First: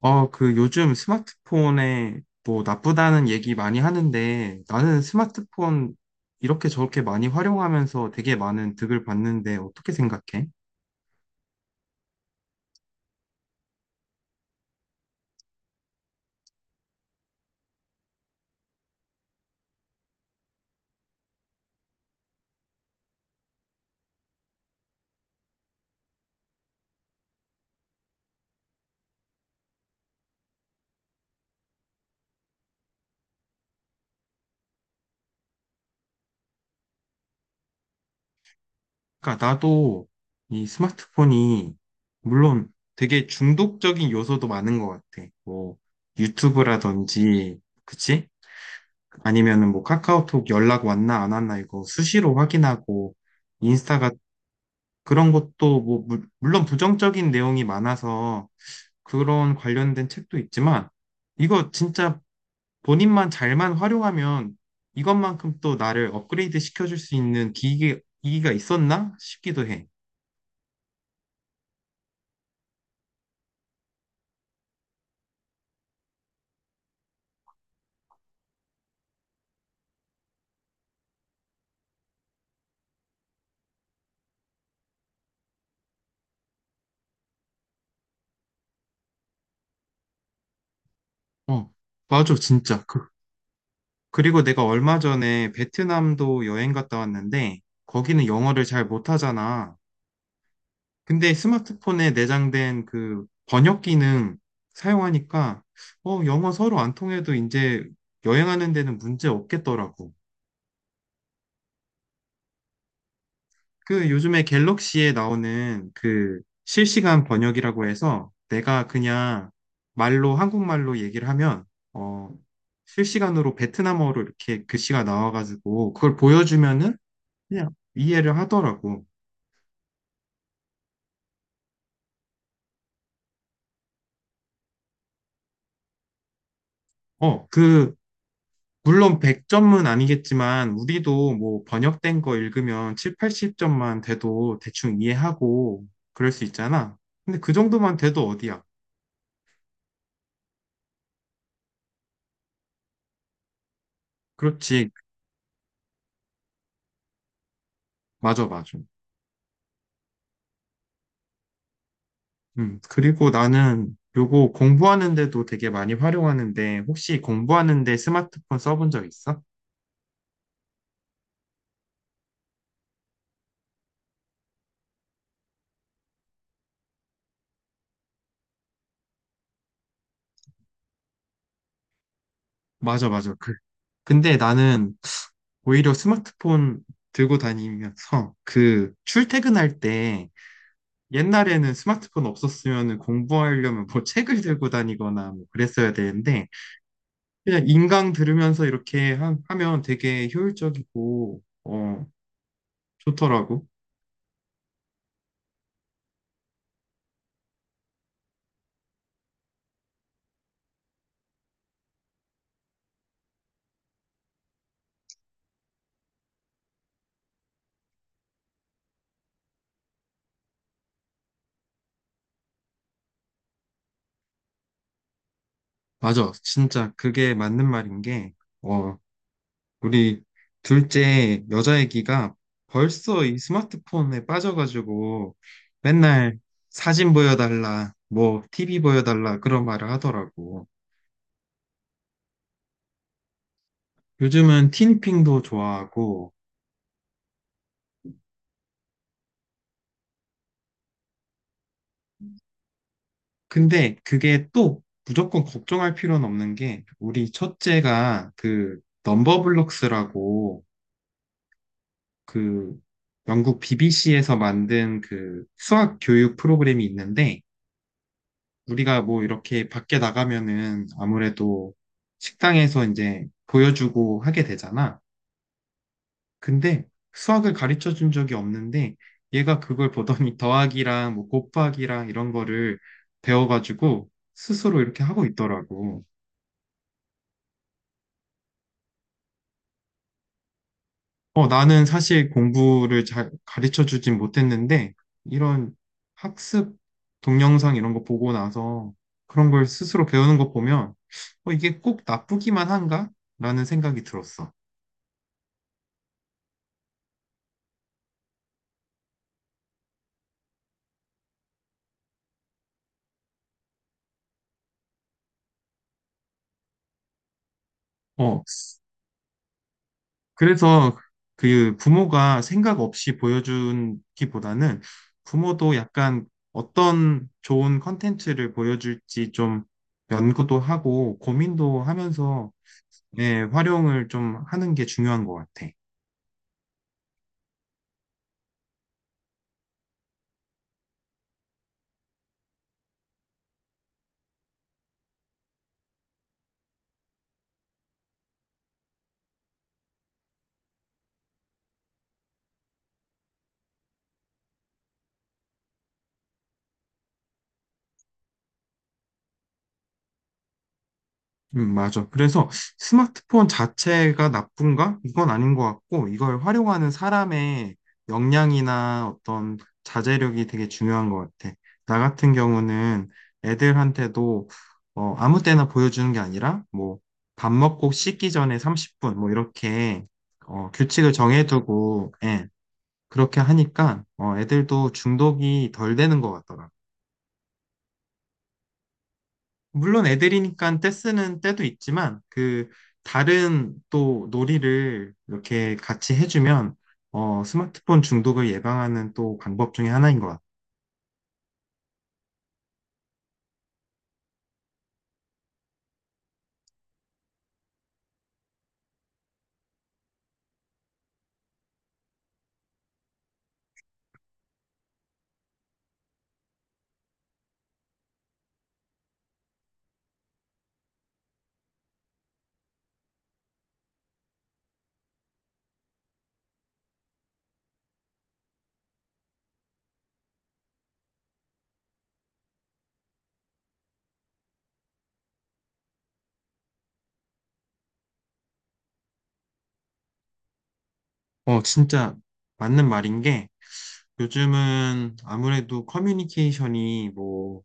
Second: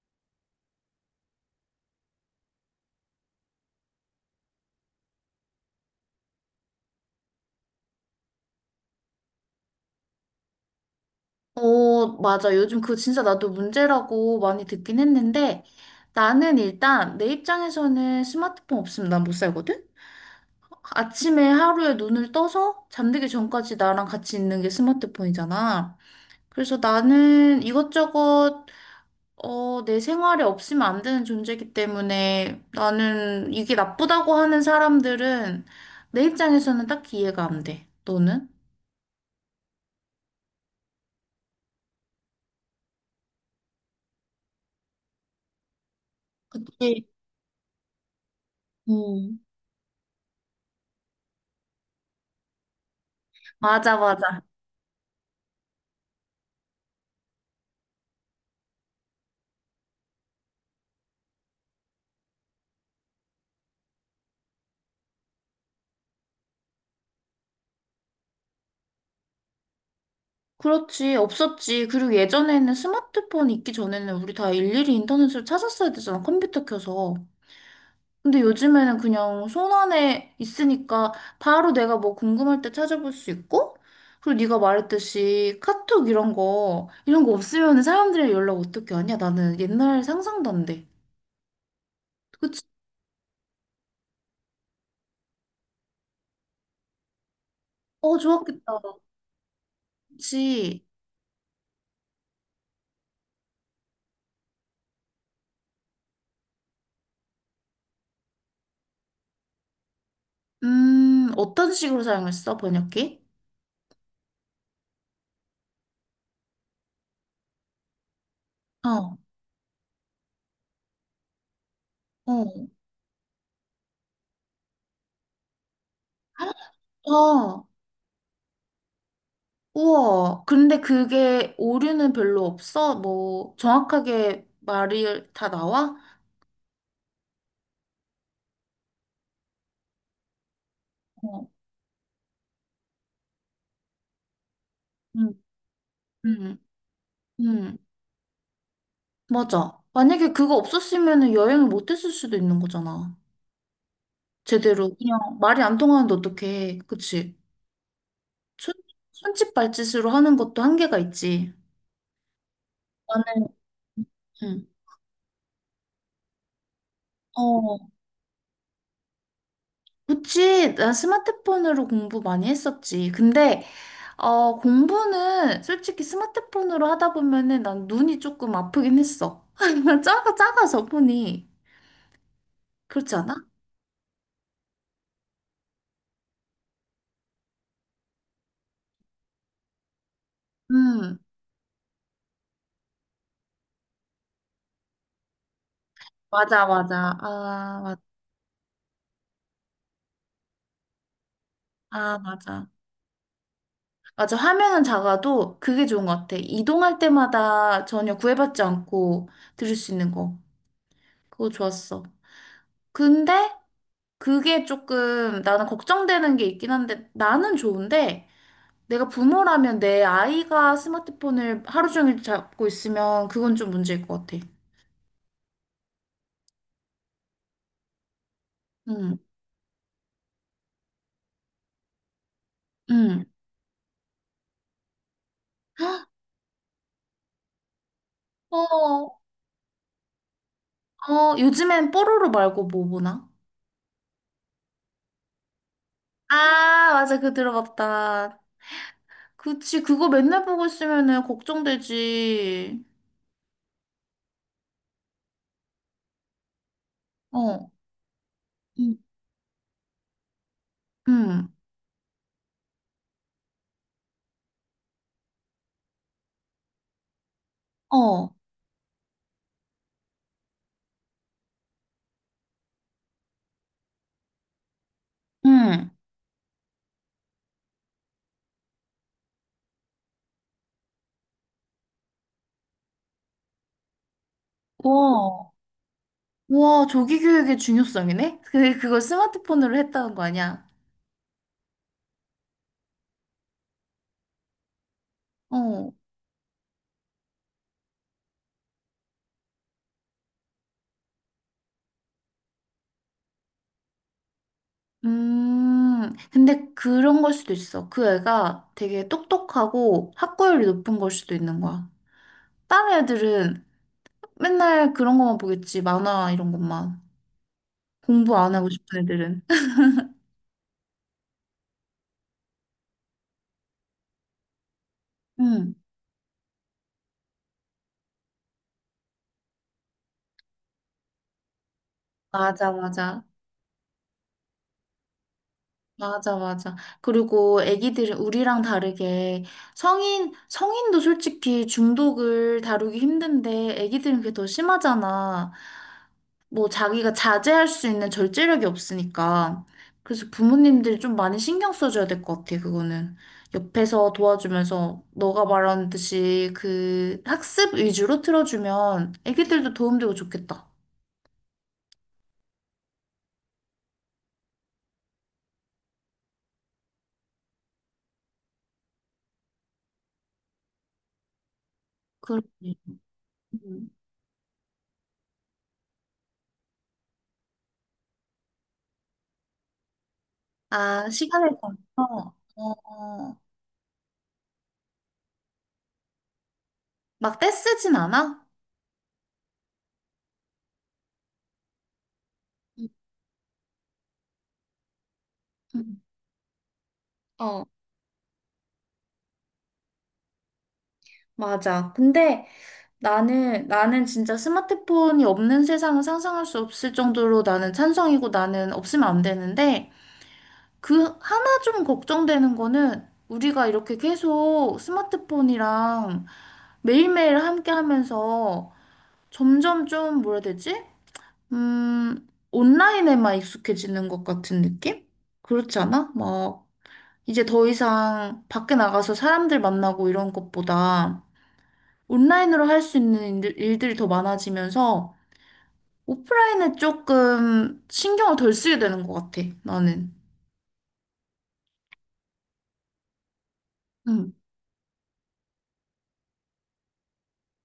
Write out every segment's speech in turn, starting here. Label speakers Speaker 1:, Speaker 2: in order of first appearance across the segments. Speaker 1: 그 요즘 스마트폰에 뭐 나쁘다는 얘기 많이 하는데 나는 스마트폰 이렇게 저렇게 많이 활용하면서 되게 많은 득을 봤는데 어떻게 생각해?
Speaker 2: 어, 맞아. 요즘 그거 진짜 나도 문제라고 많이 듣긴 했는데 나는 일단 내 입장에서는 스마트폰 없으면 난 못 살거든? 아침에 하루에 눈을 떠서 잠들기 전까지 나랑 같이 있는 게 스마트폰이잖아. 그래서 나는 이것저것 어, 내 생활에 없으면 안 되는 존재이기 때문에 나는 이게 나쁘다고 하는 사람들은 내 입장에서는 딱히 이해가 안 돼. 너는?
Speaker 1: 그러니까 나도 이 스마트폰이 물론 되게 중독적인 요소도 많은 것 같아. 뭐
Speaker 2: 그치.
Speaker 1: 유튜브라든지, 그치?
Speaker 2: 음.
Speaker 1: 아니면은 뭐 카카오톡 연락 왔나 안 왔나 이거 수시로 확인하고
Speaker 2: 맞아,
Speaker 1: 인스타
Speaker 2: 맞아.
Speaker 1: 그런 것도 뭐 물론 부정적인 내용이 많아서 그런 관련된 책도 있지만 이거 진짜 본인만 잘만 활용하면 이것만큼 또 나를 업그레이드 시켜줄 수 있는 기기가 있었나 싶기도 해.
Speaker 2: 그렇지, 없었지. 그리고 예전에는 스마트폰 있기 전에는 우리 다 일일이 인터넷으로 찾았어야 되잖아, 컴퓨터 켜서. 근데 요즘에는 그냥 손 안에 있으니까 바로 내가 뭐 궁금할 때 찾아볼 수 있고, 그리고 네가 말했듯이 카톡 이런 거, 이런 거 없으면 사람들이랑 연락 어떻게 하냐? 나는 옛날 상상도 안 돼.
Speaker 1: 어, 맞아,
Speaker 2: 그치?
Speaker 1: 진짜. 그, 그리고 내가 얼마 전에 베트남도 여행 갔다 왔는데
Speaker 2: 어,
Speaker 1: 거기는 영어를
Speaker 2: 좋았겠다.
Speaker 1: 잘 못하잖아.
Speaker 2: 그치?
Speaker 1: 근데 스마트폰에 내장된 그 번역 기능 사용하니까 영어 서로 안 통해도 이제 여행하는 데는 문제 없겠더라고.
Speaker 2: 어떤 식으로 사용했어, 번역기?
Speaker 1: 그 요즘에 갤럭시에 나오는 그 실시간 번역이라고 해서 내가
Speaker 2: 어,
Speaker 1: 그냥 말로 한국말로 얘기를 하면 어,
Speaker 2: 어,
Speaker 1: 실시간으로 베트남어로 이렇게 글씨가 나와가지고 그걸 보여주면은
Speaker 2: 어.
Speaker 1: 그냥 이해를 하더라고.
Speaker 2: 우와, 근데 그게 오류는 별로 없어? 뭐, 정확하게 말이 다 나와?
Speaker 1: 그 물론 100점은 아니겠지만 우리도
Speaker 2: 어,
Speaker 1: 뭐 번역된 거 읽으면 7, 80점만 돼도 대충
Speaker 2: 응
Speaker 1: 이해하고 그럴 수
Speaker 2: 응,
Speaker 1: 있잖아. 근데 그
Speaker 2: 응,
Speaker 1: 정도만 돼도 어디야?
Speaker 2: 맞아. 만약에 그거 없었으면 여행을 못 했을 수도 있는 거잖아.
Speaker 1: 그렇지.
Speaker 2: 제대로. 그냥 말이 안 통하는데 어떡해. 그치?
Speaker 1: 맞아,
Speaker 2: 손,
Speaker 1: 맞아.
Speaker 2: 손짓 발짓으로 하는 것도 한계가 있지.
Speaker 1: 음. 그리고
Speaker 2: 나는,
Speaker 1: 나는 요거
Speaker 2: 응.
Speaker 1: 공부하는데도 되게 많이 활용하는데 혹시
Speaker 2: 어,
Speaker 1: 공부하는데 스마트폰 써본 적 있어?
Speaker 2: 그치, 난 스마트폰으로 공부 많이 했었지. 근데 어, 공부는 솔직히 스마트폰으로 하다 보면은 난 눈이 조금 아프긴 했어. 작아, 작아서 보니.
Speaker 1: 맞아,
Speaker 2: 그렇지
Speaker 1: 맞아.
Speaker 2: 않아?
Speaker 1: 그, 근데 나는 오히려 스마트폰 들고 다니면서 그 출퇴근할 때
Speaker 2: 음,
Speaker 1: 옛날에는 스마트폰 없었으면 공부하려면 뭐 책을 들고 다니거나 뭐 그랬어야 되는데
Speaker 2: 맞아, 맞아.
Speaker 1: 그냥
Speaker 2: 아, 맞,
Speaker 1: 인강 들으면서 이렇게 하, 면 되게 효율적이고
Speaker 2: 아, 맞아.
Speaker 1: 좋더라고.
Speaker 2: 맞아. 화면은 작아도 그게 좋은 것 같아. 이동할 때마다 전혀 구애받지 않고 들을 수 있는 거. 그거 좋았어. 근데 그게 조금 나는 걱정되는 게 있긴 한데 나는 좋은데 내가 부모라면 내 아이가 스마트폰을 하루 종일 잡고 있으면 그건 좀 문제일 것 같아.
Speaker 1: 맞아. 진짜 그게 맞는 말인 게 어
Speaker 2: 응,
Speaker 1: 우리 둘째 여자 애기가
Speaker 2: 응.
Speaker 1: 벌써 이 스마트폰에 빠져가지고 맨날 사진 보여달라 뭐 TV
Speaker 2: 어,
Speaker 1: 보여달라 그런 말을 하더라고.
Speaker 2: 어, 요즘엔 뽀로로 말고 뭐 보나?
Speaker 1: 요즘은 티니핑도 좋아하고
Speaker 2: 아, 맞아. 그거 들어봤다. 그치, 그거 맨날 보고 있으면은 걱정되지.
Speaker 1: 근데 그게 또 무조건 걱정할 필요는 없는 게 우리
Speaker 2: 어,
Speaker 1: 첫째가 그
Speaker 2: 응,
Speaker 1: 넘버블록스라고
Speaker 2: 응,
Speaker 1: 그 영국 BBC에서 만든 그 수학 교육 프로그램이 있는데
Speaker 2: 어,
Speaker 1: 우리가 뭐 이렇게 밖에 나가면은 아무래도 식당에서 이제 보여주고 하게 되잖아.
Speaker 2: 응.
Speaker 1: 근데 수학을 가르쳐 준 적이 없는데 얘가 그걸 보더니 더하기랑 뭐 곱하기랑 이런 거를 배워가지고 스스로 이렇게 하고
Speaker 2: 와,
Speaker 1: 있더라고.
Speaker 2: 와, 조기 교육의 중요성이네? 그, 그걸 스마트폰으로 했다는 거 아니야?
Speaker 1: 나는 사실 공부를 잘 가르쳐 주진 못했는데, 이런
Speaker 2: 어.
Speaker 1: 학습 동영상 이런 거 보고 나서 그런 걸 스스로 배우는 거 보면, 이게 꼭 나쁘기만 한가? 라는 생각이 들었어.
Speaker 2: 근데 그런 걸 수도 있어. 그 애가 되게 똑똑하고 학구열이 높은 걸 수도 있는 거야. 다른 애들은 맨날 그런 것만 보겠지. 만화 이런 것만. 공부
Speaker 1: 어,
Speaker 2: 안 하고 싶은 애들은.
Speaker 1: 그래서 그 부모가 생각 없이 보여주기보다는
Speaker 2: 응,
Speaker 1: 부모도 약간 어떤 좋은 컨텐츠를 보여줄지 좀 연구도 하고 고민도 하면서
Speaker 2: 맞아, 맞아.
Speaker 1: 네, 활용을 좀 하는 게 중요한 것 같아.
Speaker 2: 맞아, 맞아. 그리고 애기들은 우리랑 다르게 성인, 성인도 솔직히 중독을 다루기 힘든데 애기들은 그게 더 심하잖아. 뭐 자기가 자제할 수 있는 절제력이 없으니까. 그래서 부모님들이 좀 많이 신경 써줘야 될 것 같아, 그거는. 옆에서 도와주면서 너가 말하는 듯이 그 학습 위주로 틀어주면 애기들도 도움되고 좋겠다.
Speaker 1: 맞아. 그래서 스마트폰 자체가 나쁜가? 이건 아닌 것 같고, 이걸 활용하는 사람의 역량이나 어떤 자제력이 되게 중요한 것 같아. 나 같은
Speaker 2: 그렇지.
Speaker 1: 경우는
Speaker 2: 음.
Speaker 1: 애들한테도 아무 때나 보여주는 게 아니라, 뭐, 밥 먹고 씻기 전에 30분, 뭐, 이렇게
Speaker 2: 아,
Speaker 1: 규칙을
Speaker 2: 시간을
Speaker 1: 정해두고,
Speaker 2: 정해서,
Speaker 1: 예,
Speaker 2: 어,
Speaker 1: 그렇게 하니까 애들도 중독이 덜 되는 것 같더라 고
Speaker 2: 막 떼쓰진 않아?
Speaker 1: 물론 애들이니까 떼쓰는 때도 있지만 그
Speaker 2: 음,
Speaker 1: 다른 또 놀이를 이렇게
Speaker 2: 음.
Speaker 1: 같이 해주면
Speaker 2: 어,
Speaker 1: 스마트폰 중독을 예방하는 또 방법 중에 하나인 것 같아.
Speaker 2: 맞아. 근데 나는 진짜 스마트폰이 없는 세상은 상상할 수 없을 정도로 나는 찬성이고 나는 없으면 안 되는데, 그 하나 좀 걱정되는 거는 우리가 이렇게 계속 스마트폰이랑 매일매일 함께 하면서 점점 좀 뭐라 해야 되지? 온라인에만 익숙해지는 것 같은 느낌? 그렇지 않아? 막 이제 더 이상 밖에 나가서 사람들 만나고 이런 것보다 온라인으로 할 수 있는 일들이 더 많아지면서 오프라인에 조금 신경을 덜 쓰게 되는 것 같아, 나는.
Speaker 1: 진짜 맞는 말인 게
Speaker 2: 응,
Speaker 1: 요즘은 아무래도 커뮤니케이션이 뭐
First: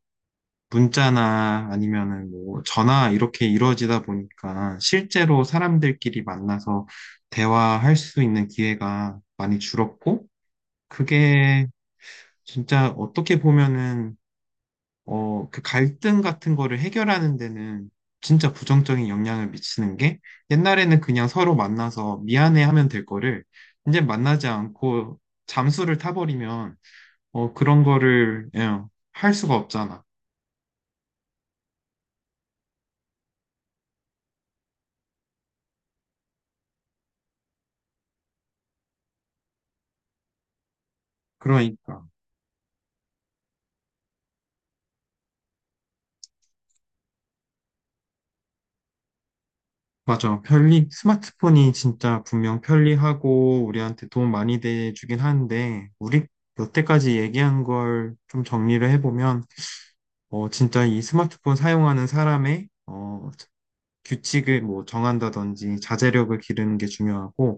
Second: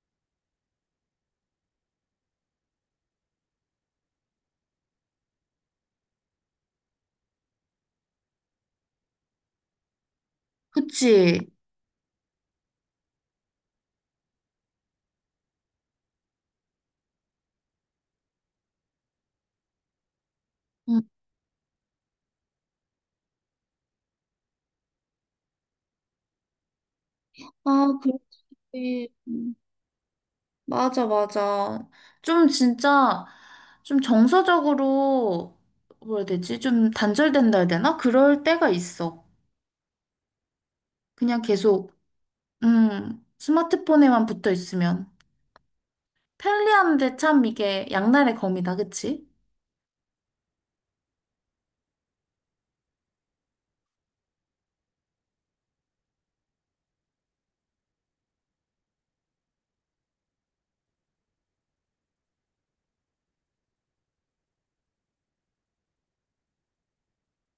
Speaker 1: 문자나 아니면은 뭐 전화 이렇게 이루어지다 보니까 실제로 사람들끼리 만나서 대화할 수 있는 기회가 많이 줄었고
Speaker 2: 그치?
Speaker 1: 그게 진짜 어떻게 보면은 그 갈등 같은 거를 해결하는 데는 진짜 부정적인 영향을 미치는 게 옛날에는
Speaker 2: 응.
Speaker 1: 그냥 서로 만나서 미안해 하면 될 거를 이제 만나지 않고 잠수를 타버리면 그런
Speaker 2: 아,
Speaker 1: 거를 예, 할 수가
Speaker 2: 음,
Speaker 1: 없잖아.
Speaker 2: 맞아, 맞아. 좀 진짜, 좀 정서적으로, 뭐라 해야 되지? 좀 단절된다 해야 되나? 그럴 때가 있어. 그냥 계속,
Speaker 1: 그러니까.
Speaker 2: 스마트폰에만 붙어 있으면. 편리한데 참 이게 양날의 검이다, 그치?
Speaker 1: 맞아. 편리, 스마트폰이 진짜 분명 편리하고 우리한테 도움 많이 돼주긴 하는데 우리 여태까지 얘기한 걸 좀 정리를 해보면 진짜 이 스마트폰 사용하는 사람의 어, 규칙을 뭐 정한다든지 자제력을 기르는 게 중요하고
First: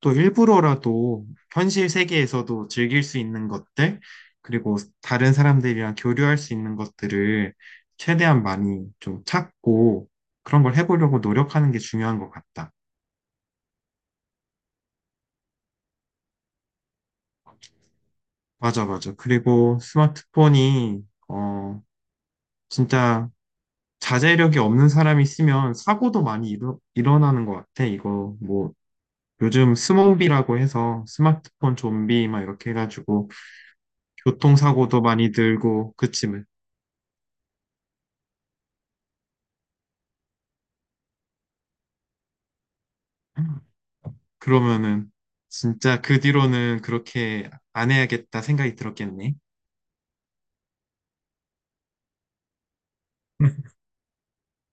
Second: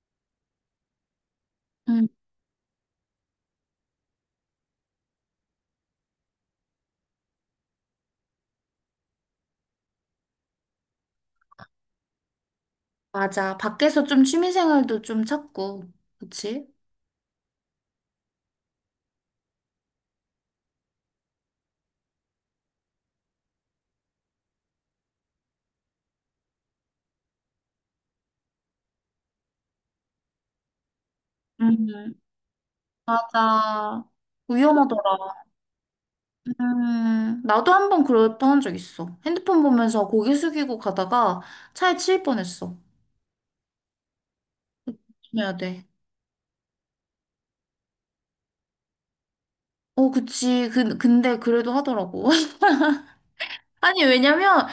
Speaker 1: 또 일부러라도 현실
Speaker 2: 응
Speaker 1: 세계에서도 즐길 수 있는 것들 그리고 다른 사람들이랑 교류할 수 있는 것들을 최대한 많이 좀 찾고 그런 걸 해보려고 노력하는 게 중요한 것 같다.
Speaker 2: 맞아. 밖에서 좀 취미생활도 좀 찾고, 그치?
Speaker 1: 맞아, 맞아. 그리고 스마트폰이 어 진짜 자제력이 없는 사람이 쓰면 사고도 많이 일어나는 것 같아. 이거 뭐 요즘 스몬비라고 해서 스마트폰
Speaker 2: 음,
Speaker 1: 좀비 막 이렇게 해가지고
Speaker 2: 맞아.
Speaker 1: 교통사고도
Speaker 2: 위험하더라.
Speaker 1: 많이 늘고 그치만
Speaker 2: 나도 한 번 그랬던 적 있어. 핸드폰 보면서 고개 숙이고 가다가 차에 치일 뻔했어.
Speaker 1: 그러면은
Speaker 2: 조심해야 돼.
Speaker 1: 진짜 그 뒤로는 그렇게 안 해야겠다 생각이 들었겠네.
Speaker 2: 어, 그치. 근데 그래도 하더라고. 아니, 왜냐면,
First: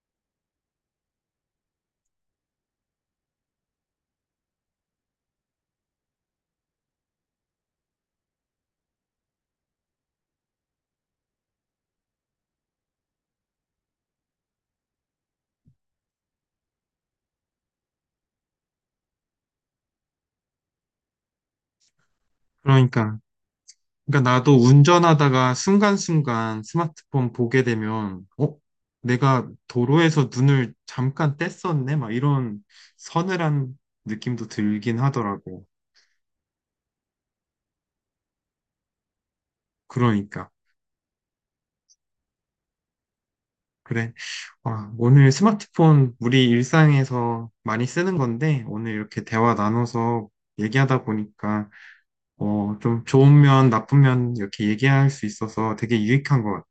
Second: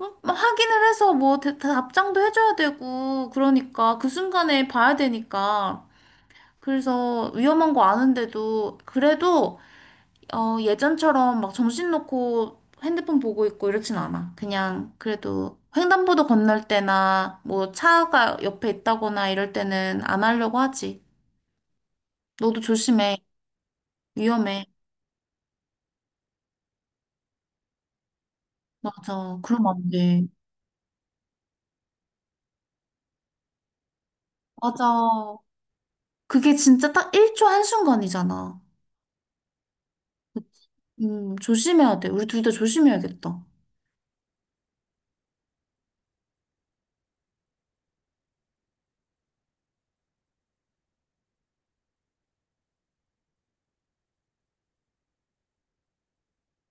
Speaker 2: 확인을 해서 뭐, 다 답장도 해줘야 되고, 그러니까, 그 순간에 봐야 되니까. 그래서 위험한 거 아는데도, 그래도 어, 예전처럼 막 정신 놓고 핸드폰 보고 있고 이렇진 않아. 그냥 그래도 횡단보도 건널 때나 뭐 차가 옆에 있다거나 이럴 때는 안 하려고 하지. 너도
Speaker 1: 그러니까
Speaker 2: 조심해.
Speaker 1: 그러니까 나도
Speaker 2: 위험해.
Speaker 1: 운전하다가 순간순간 스마트폰 보게 되면 어?
Speaker 2: 맞아.
Speaker 1: 내가
Speaker 2: 그럼 안 돼.
Speaker 1: 도로에서 눈을 잠깐 뗐었네? 막 이런 서늘한 느낌도 들긴
Speaker 2: 맞아.
Speaker 1: 하더라고.
Speaker 2: 그게 진짜 딱 1초 한순간이잖아.
Speaker 1: 그러니까.
Speaker 2: 조심해야 돼. 우리 둘 다 조심해야겠다.
Speaker 1: 그래. 와, 오늘 스마트폰 우리 일상에서 많이 쓰는 건데, 오늘 이렇게 대화 나눠서 얘기하다 보니까, 좀 좋은 면, 나쁜 면 이렇게 얘기할 수 있어서 되게 유익한 것 같아.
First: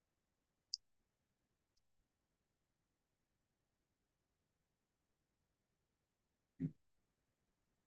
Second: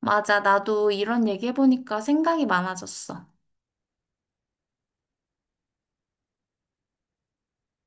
Speaker 2: 맞아. 나도 이런 얘기 해보니까 생각이 많아졌어.